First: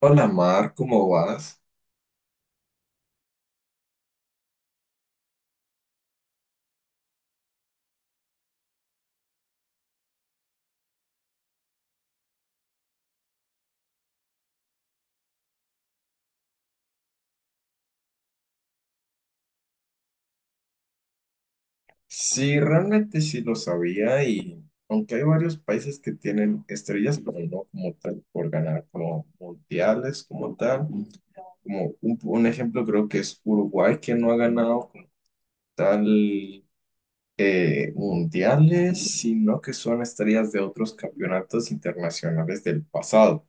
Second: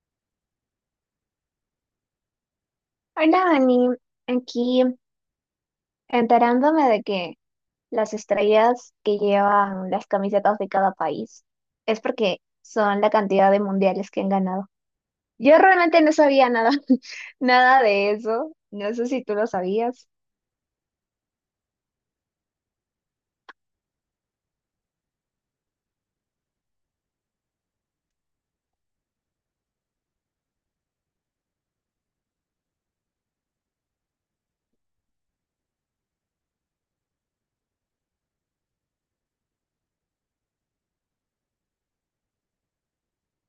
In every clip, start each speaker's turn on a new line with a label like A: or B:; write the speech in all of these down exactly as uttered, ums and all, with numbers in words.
A: Hola Mar, ¿cómo vas?
B: Hola, Dani. Aquí enterándome de que las estrellas que llevan las camisetas de cada país es porque son la cantidad de mundiales que han ganado. Yo realmente no sabía nada, nada de eso. No sé si tú lo sabías.
A: Sí, realmente sí lo sabía y aunque hay varios países que tienen estrellas, pero no como tal por ganar como mundiales, como tal. Como un, un ejemplo creo que es Uruguay que no ha ganado como tal eh, mundiales, sino que son estrellas de otros campeonatos internacionales del pasado.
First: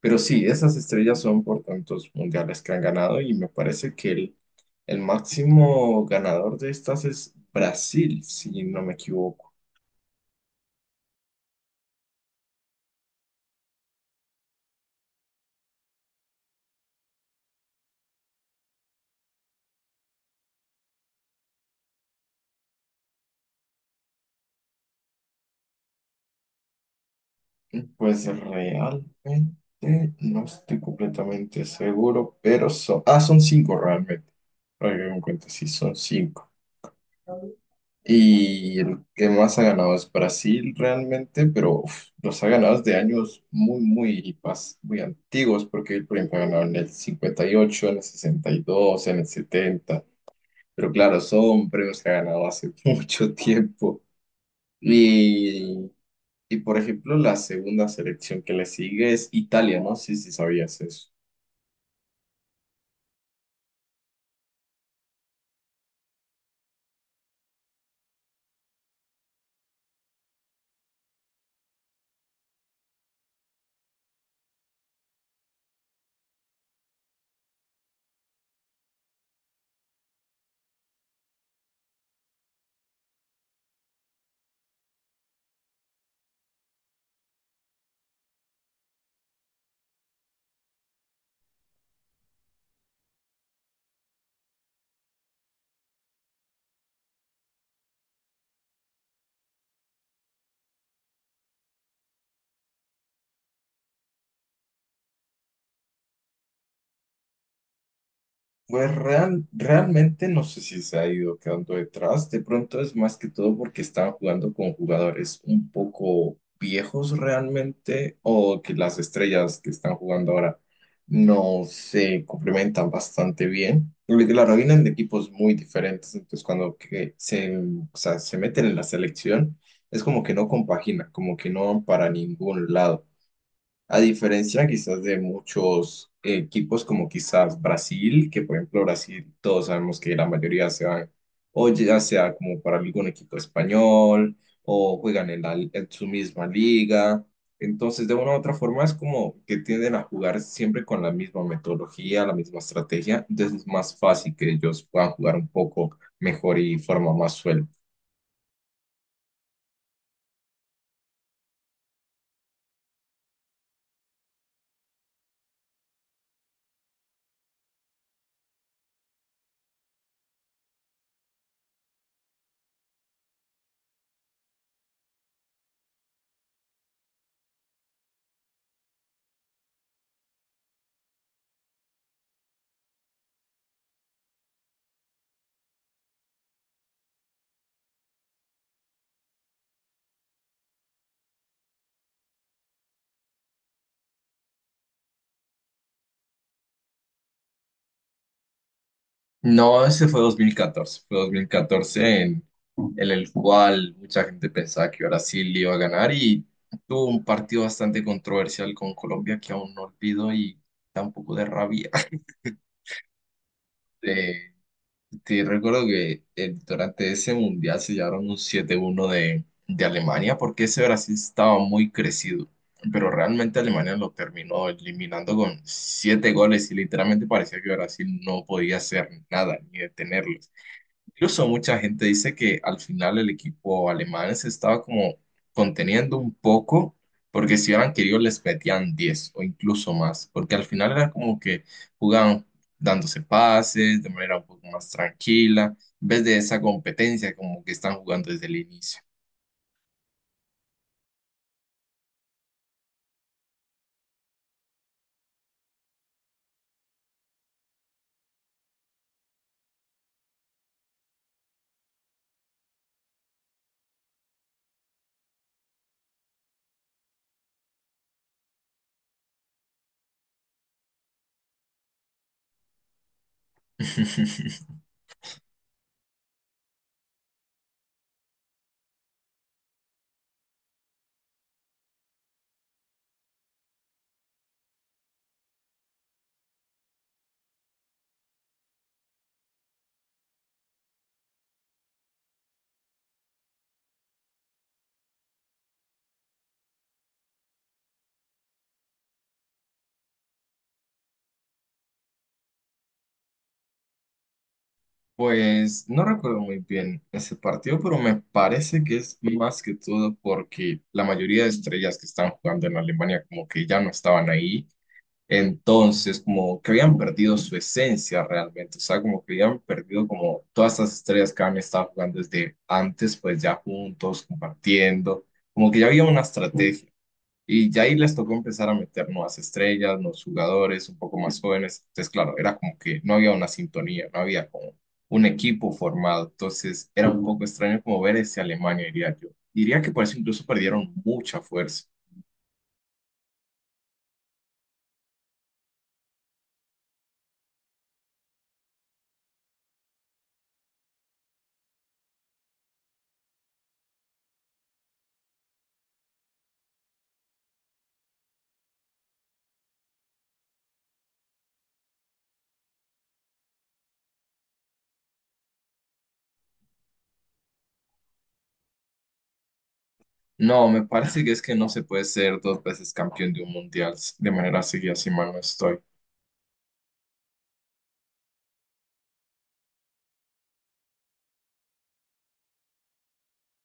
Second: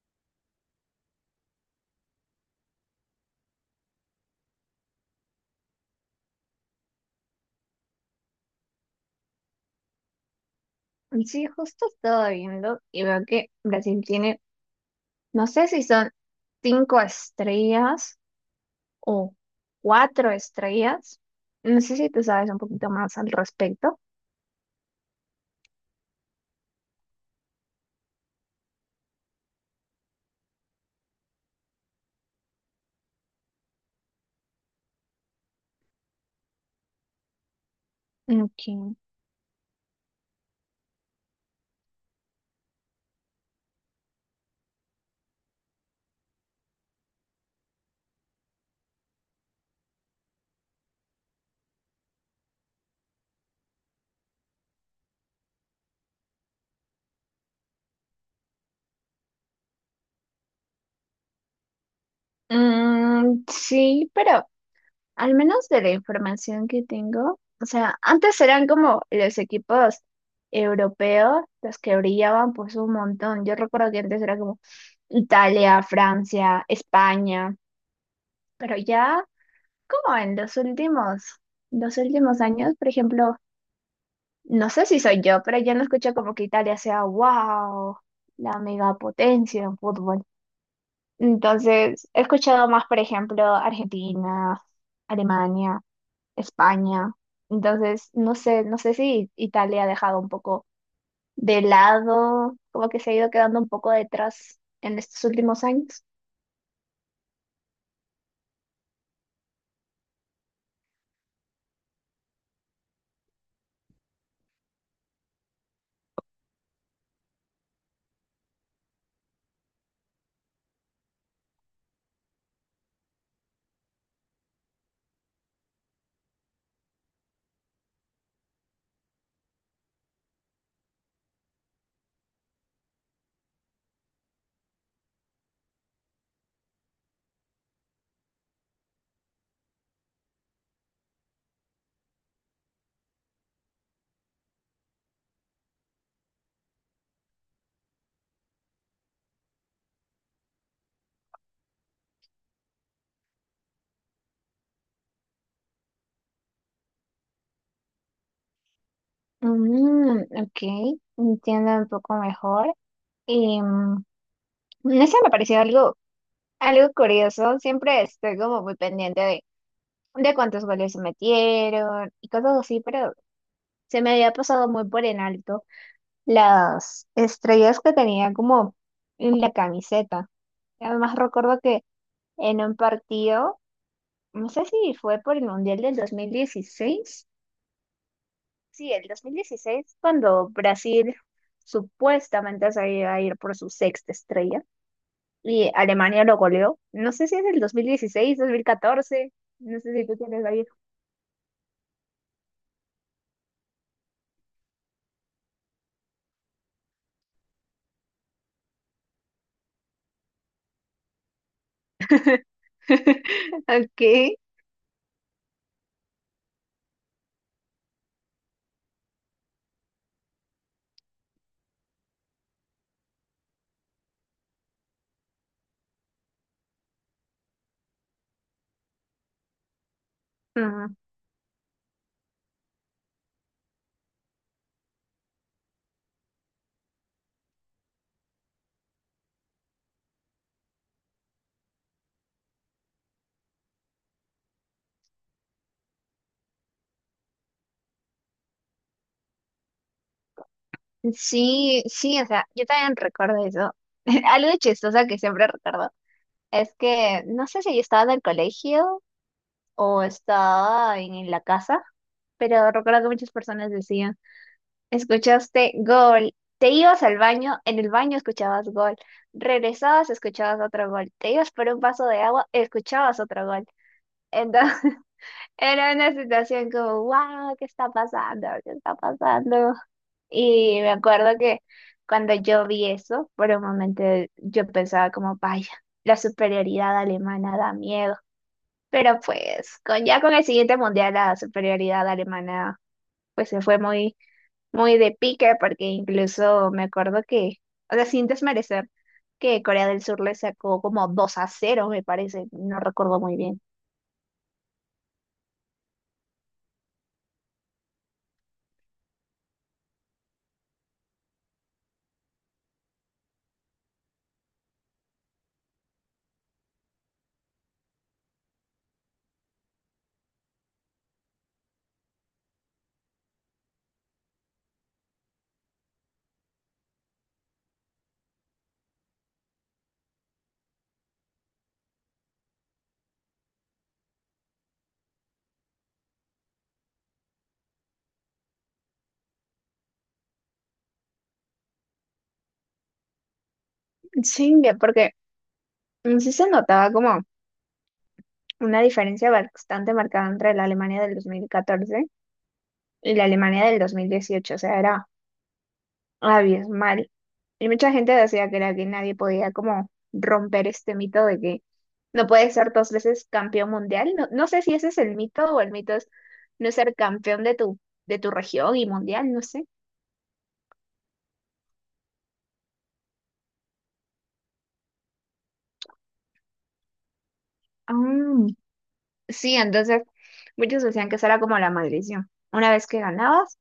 A: Pero sí, esas estrellas son por tantos mundiales que han ganado y me parece que el, el máximo ganador de estas es Brasil, si no me equivoco.
B: Sí, justo estaba viendo y veo que Brasil tiene, no sé si son cinco estrellas o cuatro estrellas. No sé si tú sabes un poquito más al respecto.
A: Pues realmente no estoy completamente seguro, pero son, ah, son cinco realmente. Ahora que me doy cuenta, sí, son cinco. Y
B: Ok.
A: el que más ha ganado es Brasil realmente, pero uf, los ha ganado desde años muy, muy, pas- muy antiguos, porque por ejemplo, ha ganado en el cincuenta y ocho, en el sesenta y dos, en el setenta, pero claro, son premios que ha ganado hace mucho tiempo. Y, y por ejemplo, la segunda selección que le sigue es Italia, ¿no? Sí, sí, sabías eso.
B: Mm, sí, pero al menos de la información que tengo, o sea, antes eran como los equipos europeos los que brillaban pues un montón. Yo recuerdo que antes era como Italia, Francia, España, pero ya como en los últimos, los últimos años, por ejemplo, no sé si soy yo, pero ya no escucho como que Italia sea wow, la megapotencia en fútbol. Entonces, he escuchado más, por ejemplo, Argentina, Alemania, España. Entonces, no sé, no sé si Italia ha dejado un poco de lado, como que se ha ido quedando un poco detrás en estos últimos años.
A: Pues real- realmente no sé si se ha ido quedando detrás. De pronto es más que todo porque estaban jugando con jugadores un poco viejos realmente o que las estrellas que están jugando ahora no se complementan bastante bien. Porque claro, vienen de equipos muy diferentes, entonces cuando que se, o sea, se meten en la selección es como que no compagina, como que no van para ningún lado. A diferencia quizás de muchos equipos como quizás Brasil, que por ejemplo Brasil todos sabemos que la mayoría se van o ya sea como para algún equipo español o juegan en, la- en su misma liga. Entonces de una u otra forma es como que tienden a jugar siempre con la misma metodología, la misma estrategia. Entonces es más fácil que ellos puedan jugar un poco mejor y de forma más suelta.
B: Mm, ok, entiendo un poco mejor. Y mm, eso me pareció algo, algo curioso. Siempre estoy como muy pendiente de, de cuántos goles se metieron y cosas así, pero se me había pasado muy por en alto, las estrellas que tenía como en la camiseta. Además recuerdo que en un partido, no sé si fue por el Mundial del dos mil dieciséis, sí, el dos mil dieciséis cuando Brasil supuestamente se iba a ir por su sexta estrella y Alemania lo goleó. No sé si es el dos dos mil dieciséis dos mil catorce. No
A: No,
B: sé
A: ese
B: si tú
A: fue dos
B: tienes
A: mil
B: ahí.
A: catorce, fue dos mil catorce en, en el cual mucha gente pensaba que Brasil iba a ganar y tuvo un partido bastante controversial con Colombia que aún no olvido y da un poco de rabia.
B: Ok.
A: Eh, te recuerdo que eh, durante ese mundial se llevaron un siete uno de, de Alemania porque ese Brasil estaba muy crecido, pero realmente Alemania lo terminó eliminando con siete goles y literalmente parecía que Brasil no podía hacer nada ni detenerlo.
B: Ah,
A: Incluso mucha gente dice que al final el equipo alemán se estaba como conteniendo un poco, porque si hubieran querido les metían diez o incluso más, porque al final era como que jugaban dándose pases de manera un poco más tranquila, en vez de esa competencia como que están jugando desde el inicio.
B: sí, sí, o sea, yo también recuerdo eso. Algo chistoso que siempre recuerdo es que no sé si yo estaba en el colegio o estaba en la casa, pero recuerdo que muchas personas decían, escuchaste gol, te ibas al baño, en el baño escuchabas gol, regresabas, escuchabas otro gol, te ibas por un vaso de agua, escuchabas otro gol. Entonces era una situación como, wow, ¿qué está pasando? ¿Qué está pasando? Y me acuerdo que cuando yo vi eso, por un momento yo pensaba como, vaya, la superioridad alemana da miedo. Pero pues con, ya con el siguiente mundial la superioridad alemana pues se fue muy, muy de pique porque incluso me acuerdo que, o sea, sin desmerecer, que Corea del Sur le sacó como dos a cero me parece, no recuerdo muy bien.
A: Pues no recuerdo muy bien ese partido, pero me parece que es más que todo porque la mayoría de estrellas que están jugando en Alemania como que ya no estaban ahí. Entonces, como que habían perdido su esencia realmente, o sea, como que habían perdido como todas estas estrellas que habían estado jugando desde antes, pues ya juntos, compartiendo, como que ya había una estrategia. Y ya ahí les tocó empezar a meter nuevas estrellas, nuevos jugadores, un poco más jóvenes. Entonces, claro, era como que no había una sintonía, no había como un equipo formado. Entonces, era un poco extraño como ver ese Alemania, diría yo. Diría que por eso incluso perdieron mucha fuerza.
B: Sí, que porque mm, sí se notaba como una diferencia bastante marcada entre la Alemania del dos mil catorce y la Alemania del dos mil dieciocho, o sea, era abismal. Y mucha gente decía que era que nadie podía como romper este mito de que no puedes ser dos veces campeón mundial. No, no sé si ese es el mito o el mito es no ser campeón de tu, de tu, región y mundial, no sé.
A: No, me parece que es que no se puede ser dos veces campeón de un mundial de manera seguida, si mal no estoy.
B: Ah, sí, entonces muchos decían que esa era como la maldición. Una vez que ganabas,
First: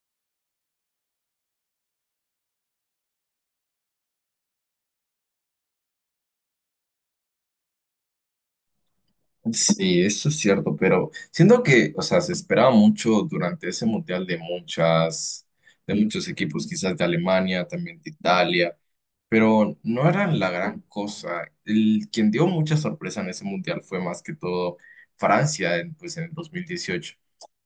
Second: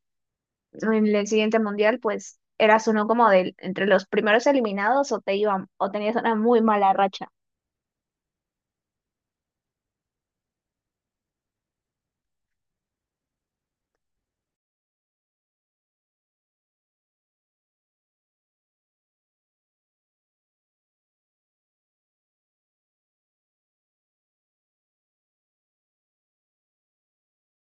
B: en el siguiente mundial, pues eras uno como de entre los primeros eliminados o te iban, o tenías una muy mala racha.
A: Sí, eso es cierto, pero siento que, o sea, se esperaba mucho durante ese mundial de muchas, de muchos equipos, quizás de Alemania, también de Italia, pero no eran la gran cosa. El, quien dio mucha sorpresa en ese mundial fue más que todo Francia, en, pues en el dos mil dieciocho.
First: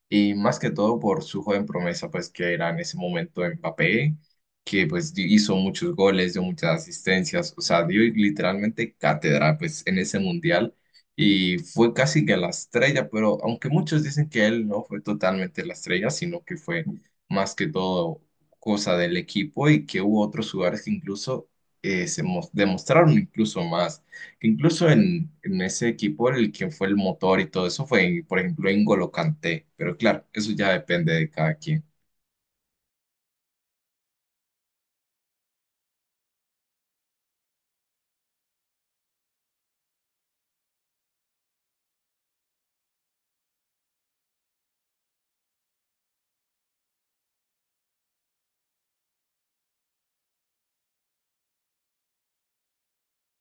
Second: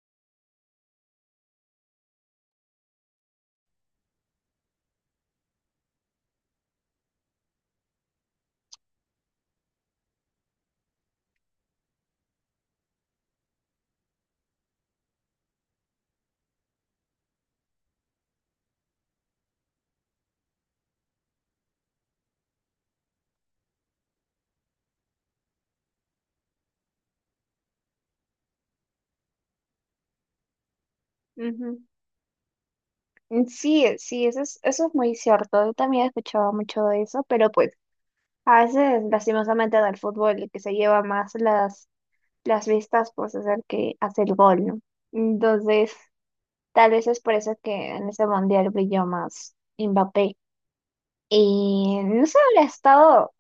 A: Y más que todo por su joven promesa, pues que era en ese momento Mbappé, que pues di- hizo muchos goles, dio muchas asistencias, o sea, dio literalmente cátedra pues en ese mundial y fue casi que la estrella, pero aunque muchos dicen que él no fue totalmente la estrella, sino que fue más que todo cosa del equipo y que hubo otros jugadores que incluso eh, se mos- demostraron incluso más que incluso en, en, ese equipo el quien fue el motor y todo eso fue, por ejemplo, N'Golo Kanté, pero claro, eso ya depende de cada quien.
B: Ujú. Sí, sí, eso es, eso es muy cierto. Yo también he escuchado mucho de eso, pero pues a veces, lastimosamente, del fútbol el que se lleva más las, las vistas, pues es el que hace el gol, ¿no? Entonces, tal vez es por eso que en ese mundial brilló más Mbappé. Y no sé, lo he estado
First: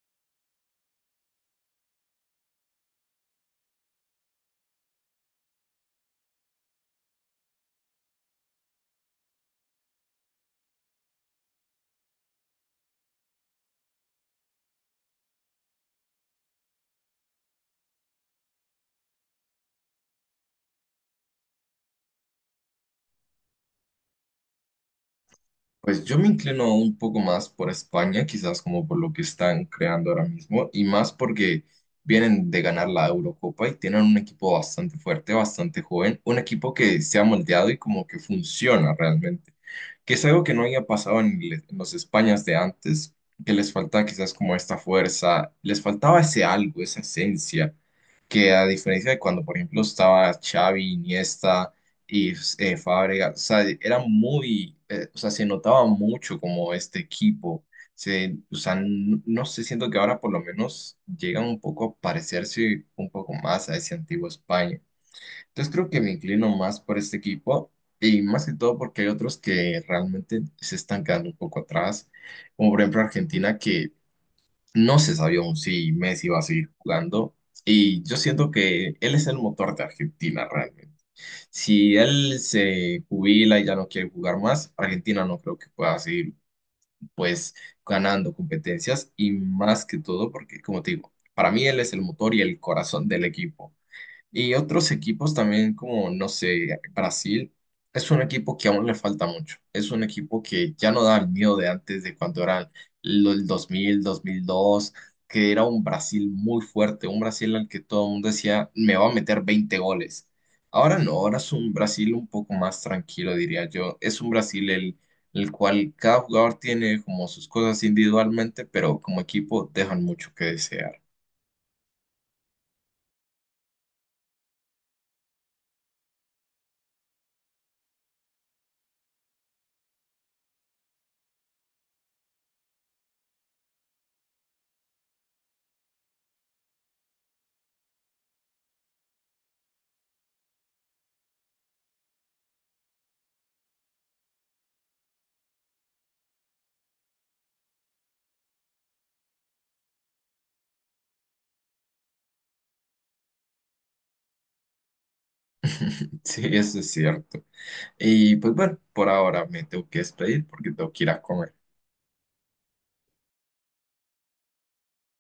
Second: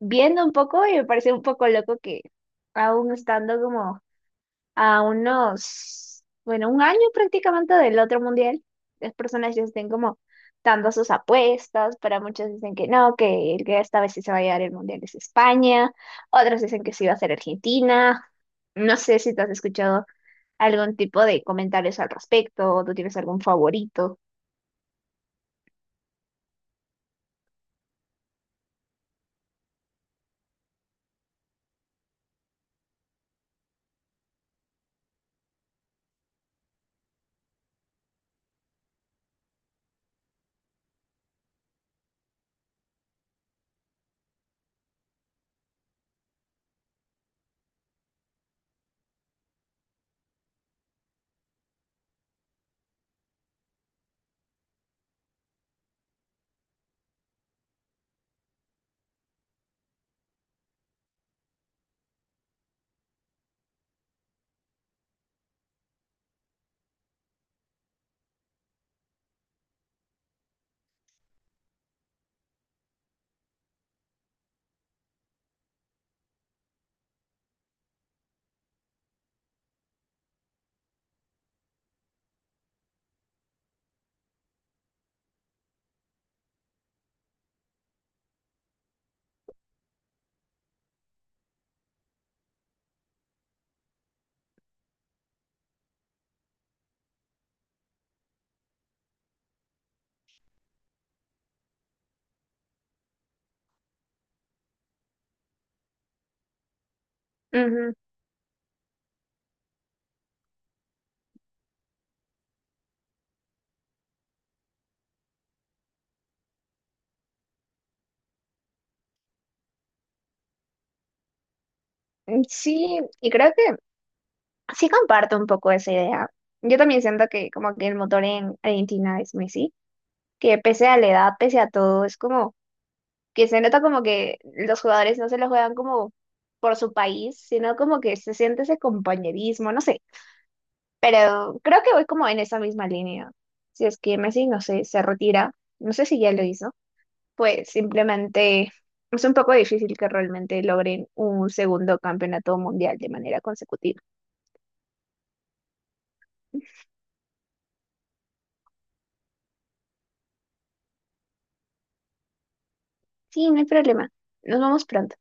B: viendo un poco y me parece un poco loco que aún estando como a unos, bueno, un año prácticamente del otro mundial, las personas ya estén como dando sus apuestas, para muchos dicen que no, que el que esta vez sí se va a llevar el mundial es España, otros dicen que sí va a ser Argentina, no sé si te has escuchado algún tipo de comentarios al respecto, o tú tienes algún favorito.
A: Pues yo me inclino un poco más por España, quizás como por lo que están creando ahora mismo, y más porque vienen de ganar la Eurocopa y tienen un equipo bastante fuerte, bastante joven, un equipo que se ha moldeado y como que funciona realmente, que es algo que no había pasado en, le- en los Españas de antes, que les faltaba quizás como esta fuerza, les faltaba ese algo, esa esencia que a diferencia de cuando, por ejemplo, estaba Xavi, Iniesta y eh, Fábregas, o sea, era muy, eh, o sea, se notaba mucho como este equipo, se, o sea, n- no sé, siento que ahora por lo menos llegan un poco a parecerse un poco más a ese antiguo España. Entonces creo que me inclino más por este equipo y más que todo porque hay otros que realmente se están quedando un poco atrás, como por ejemplo Argentina, que no se sabía aún si Messi iba a seguir jugando y yo siento que él es el motor de Argentina realmente. Si él se jubila y ya no quiere jugar más, Argentina no creo que pueda seguir pues ganando competencias y más que todo porque como te digo, para mí él es el motor y el corazón del equipo. Y otros equipos también, como, no sé, Brasil, es un equipo que aún le falta mucho. Es un equipo que ya no da el miedo de antes, de cuando eran lo- el dos mil dos mil dos, que era un Brasil muy fuerte, un Brasil al que
B: Ujú.
A: todo el mundo decía, me va a meter veinte goles. Ahora no, ahora es un Brasil un poco más tranquilo, diría yo. Es un Brasil el, el cual cada jugador tiene como sus cosas individualmente, pero como equipo dejan mucho que desear.
B: Mm, sí, y creo que sí comparto un poco esa idea. Yo también siento que como que el motor en Argentina es Messi, que pese a la edad, pese a todo, es como que se nota como que los jugadores no se lo juegan como por su país, sino como que se siente ese compañerismo, no sé. Pero creo que voy como en esa misma línea. Si es que Messi, no sé, se retira, no sé si ya lo hizo, pues simplemente es un poco difícil que realmente logren un segundo campeonato mundial de manera consecutiva.
A: Sí, eso es cierto. Y pues bueno, por ahora me tengo que despedir porque tengo que ir a comer.
B: Sí, no hay problema. Nos vamos pronto.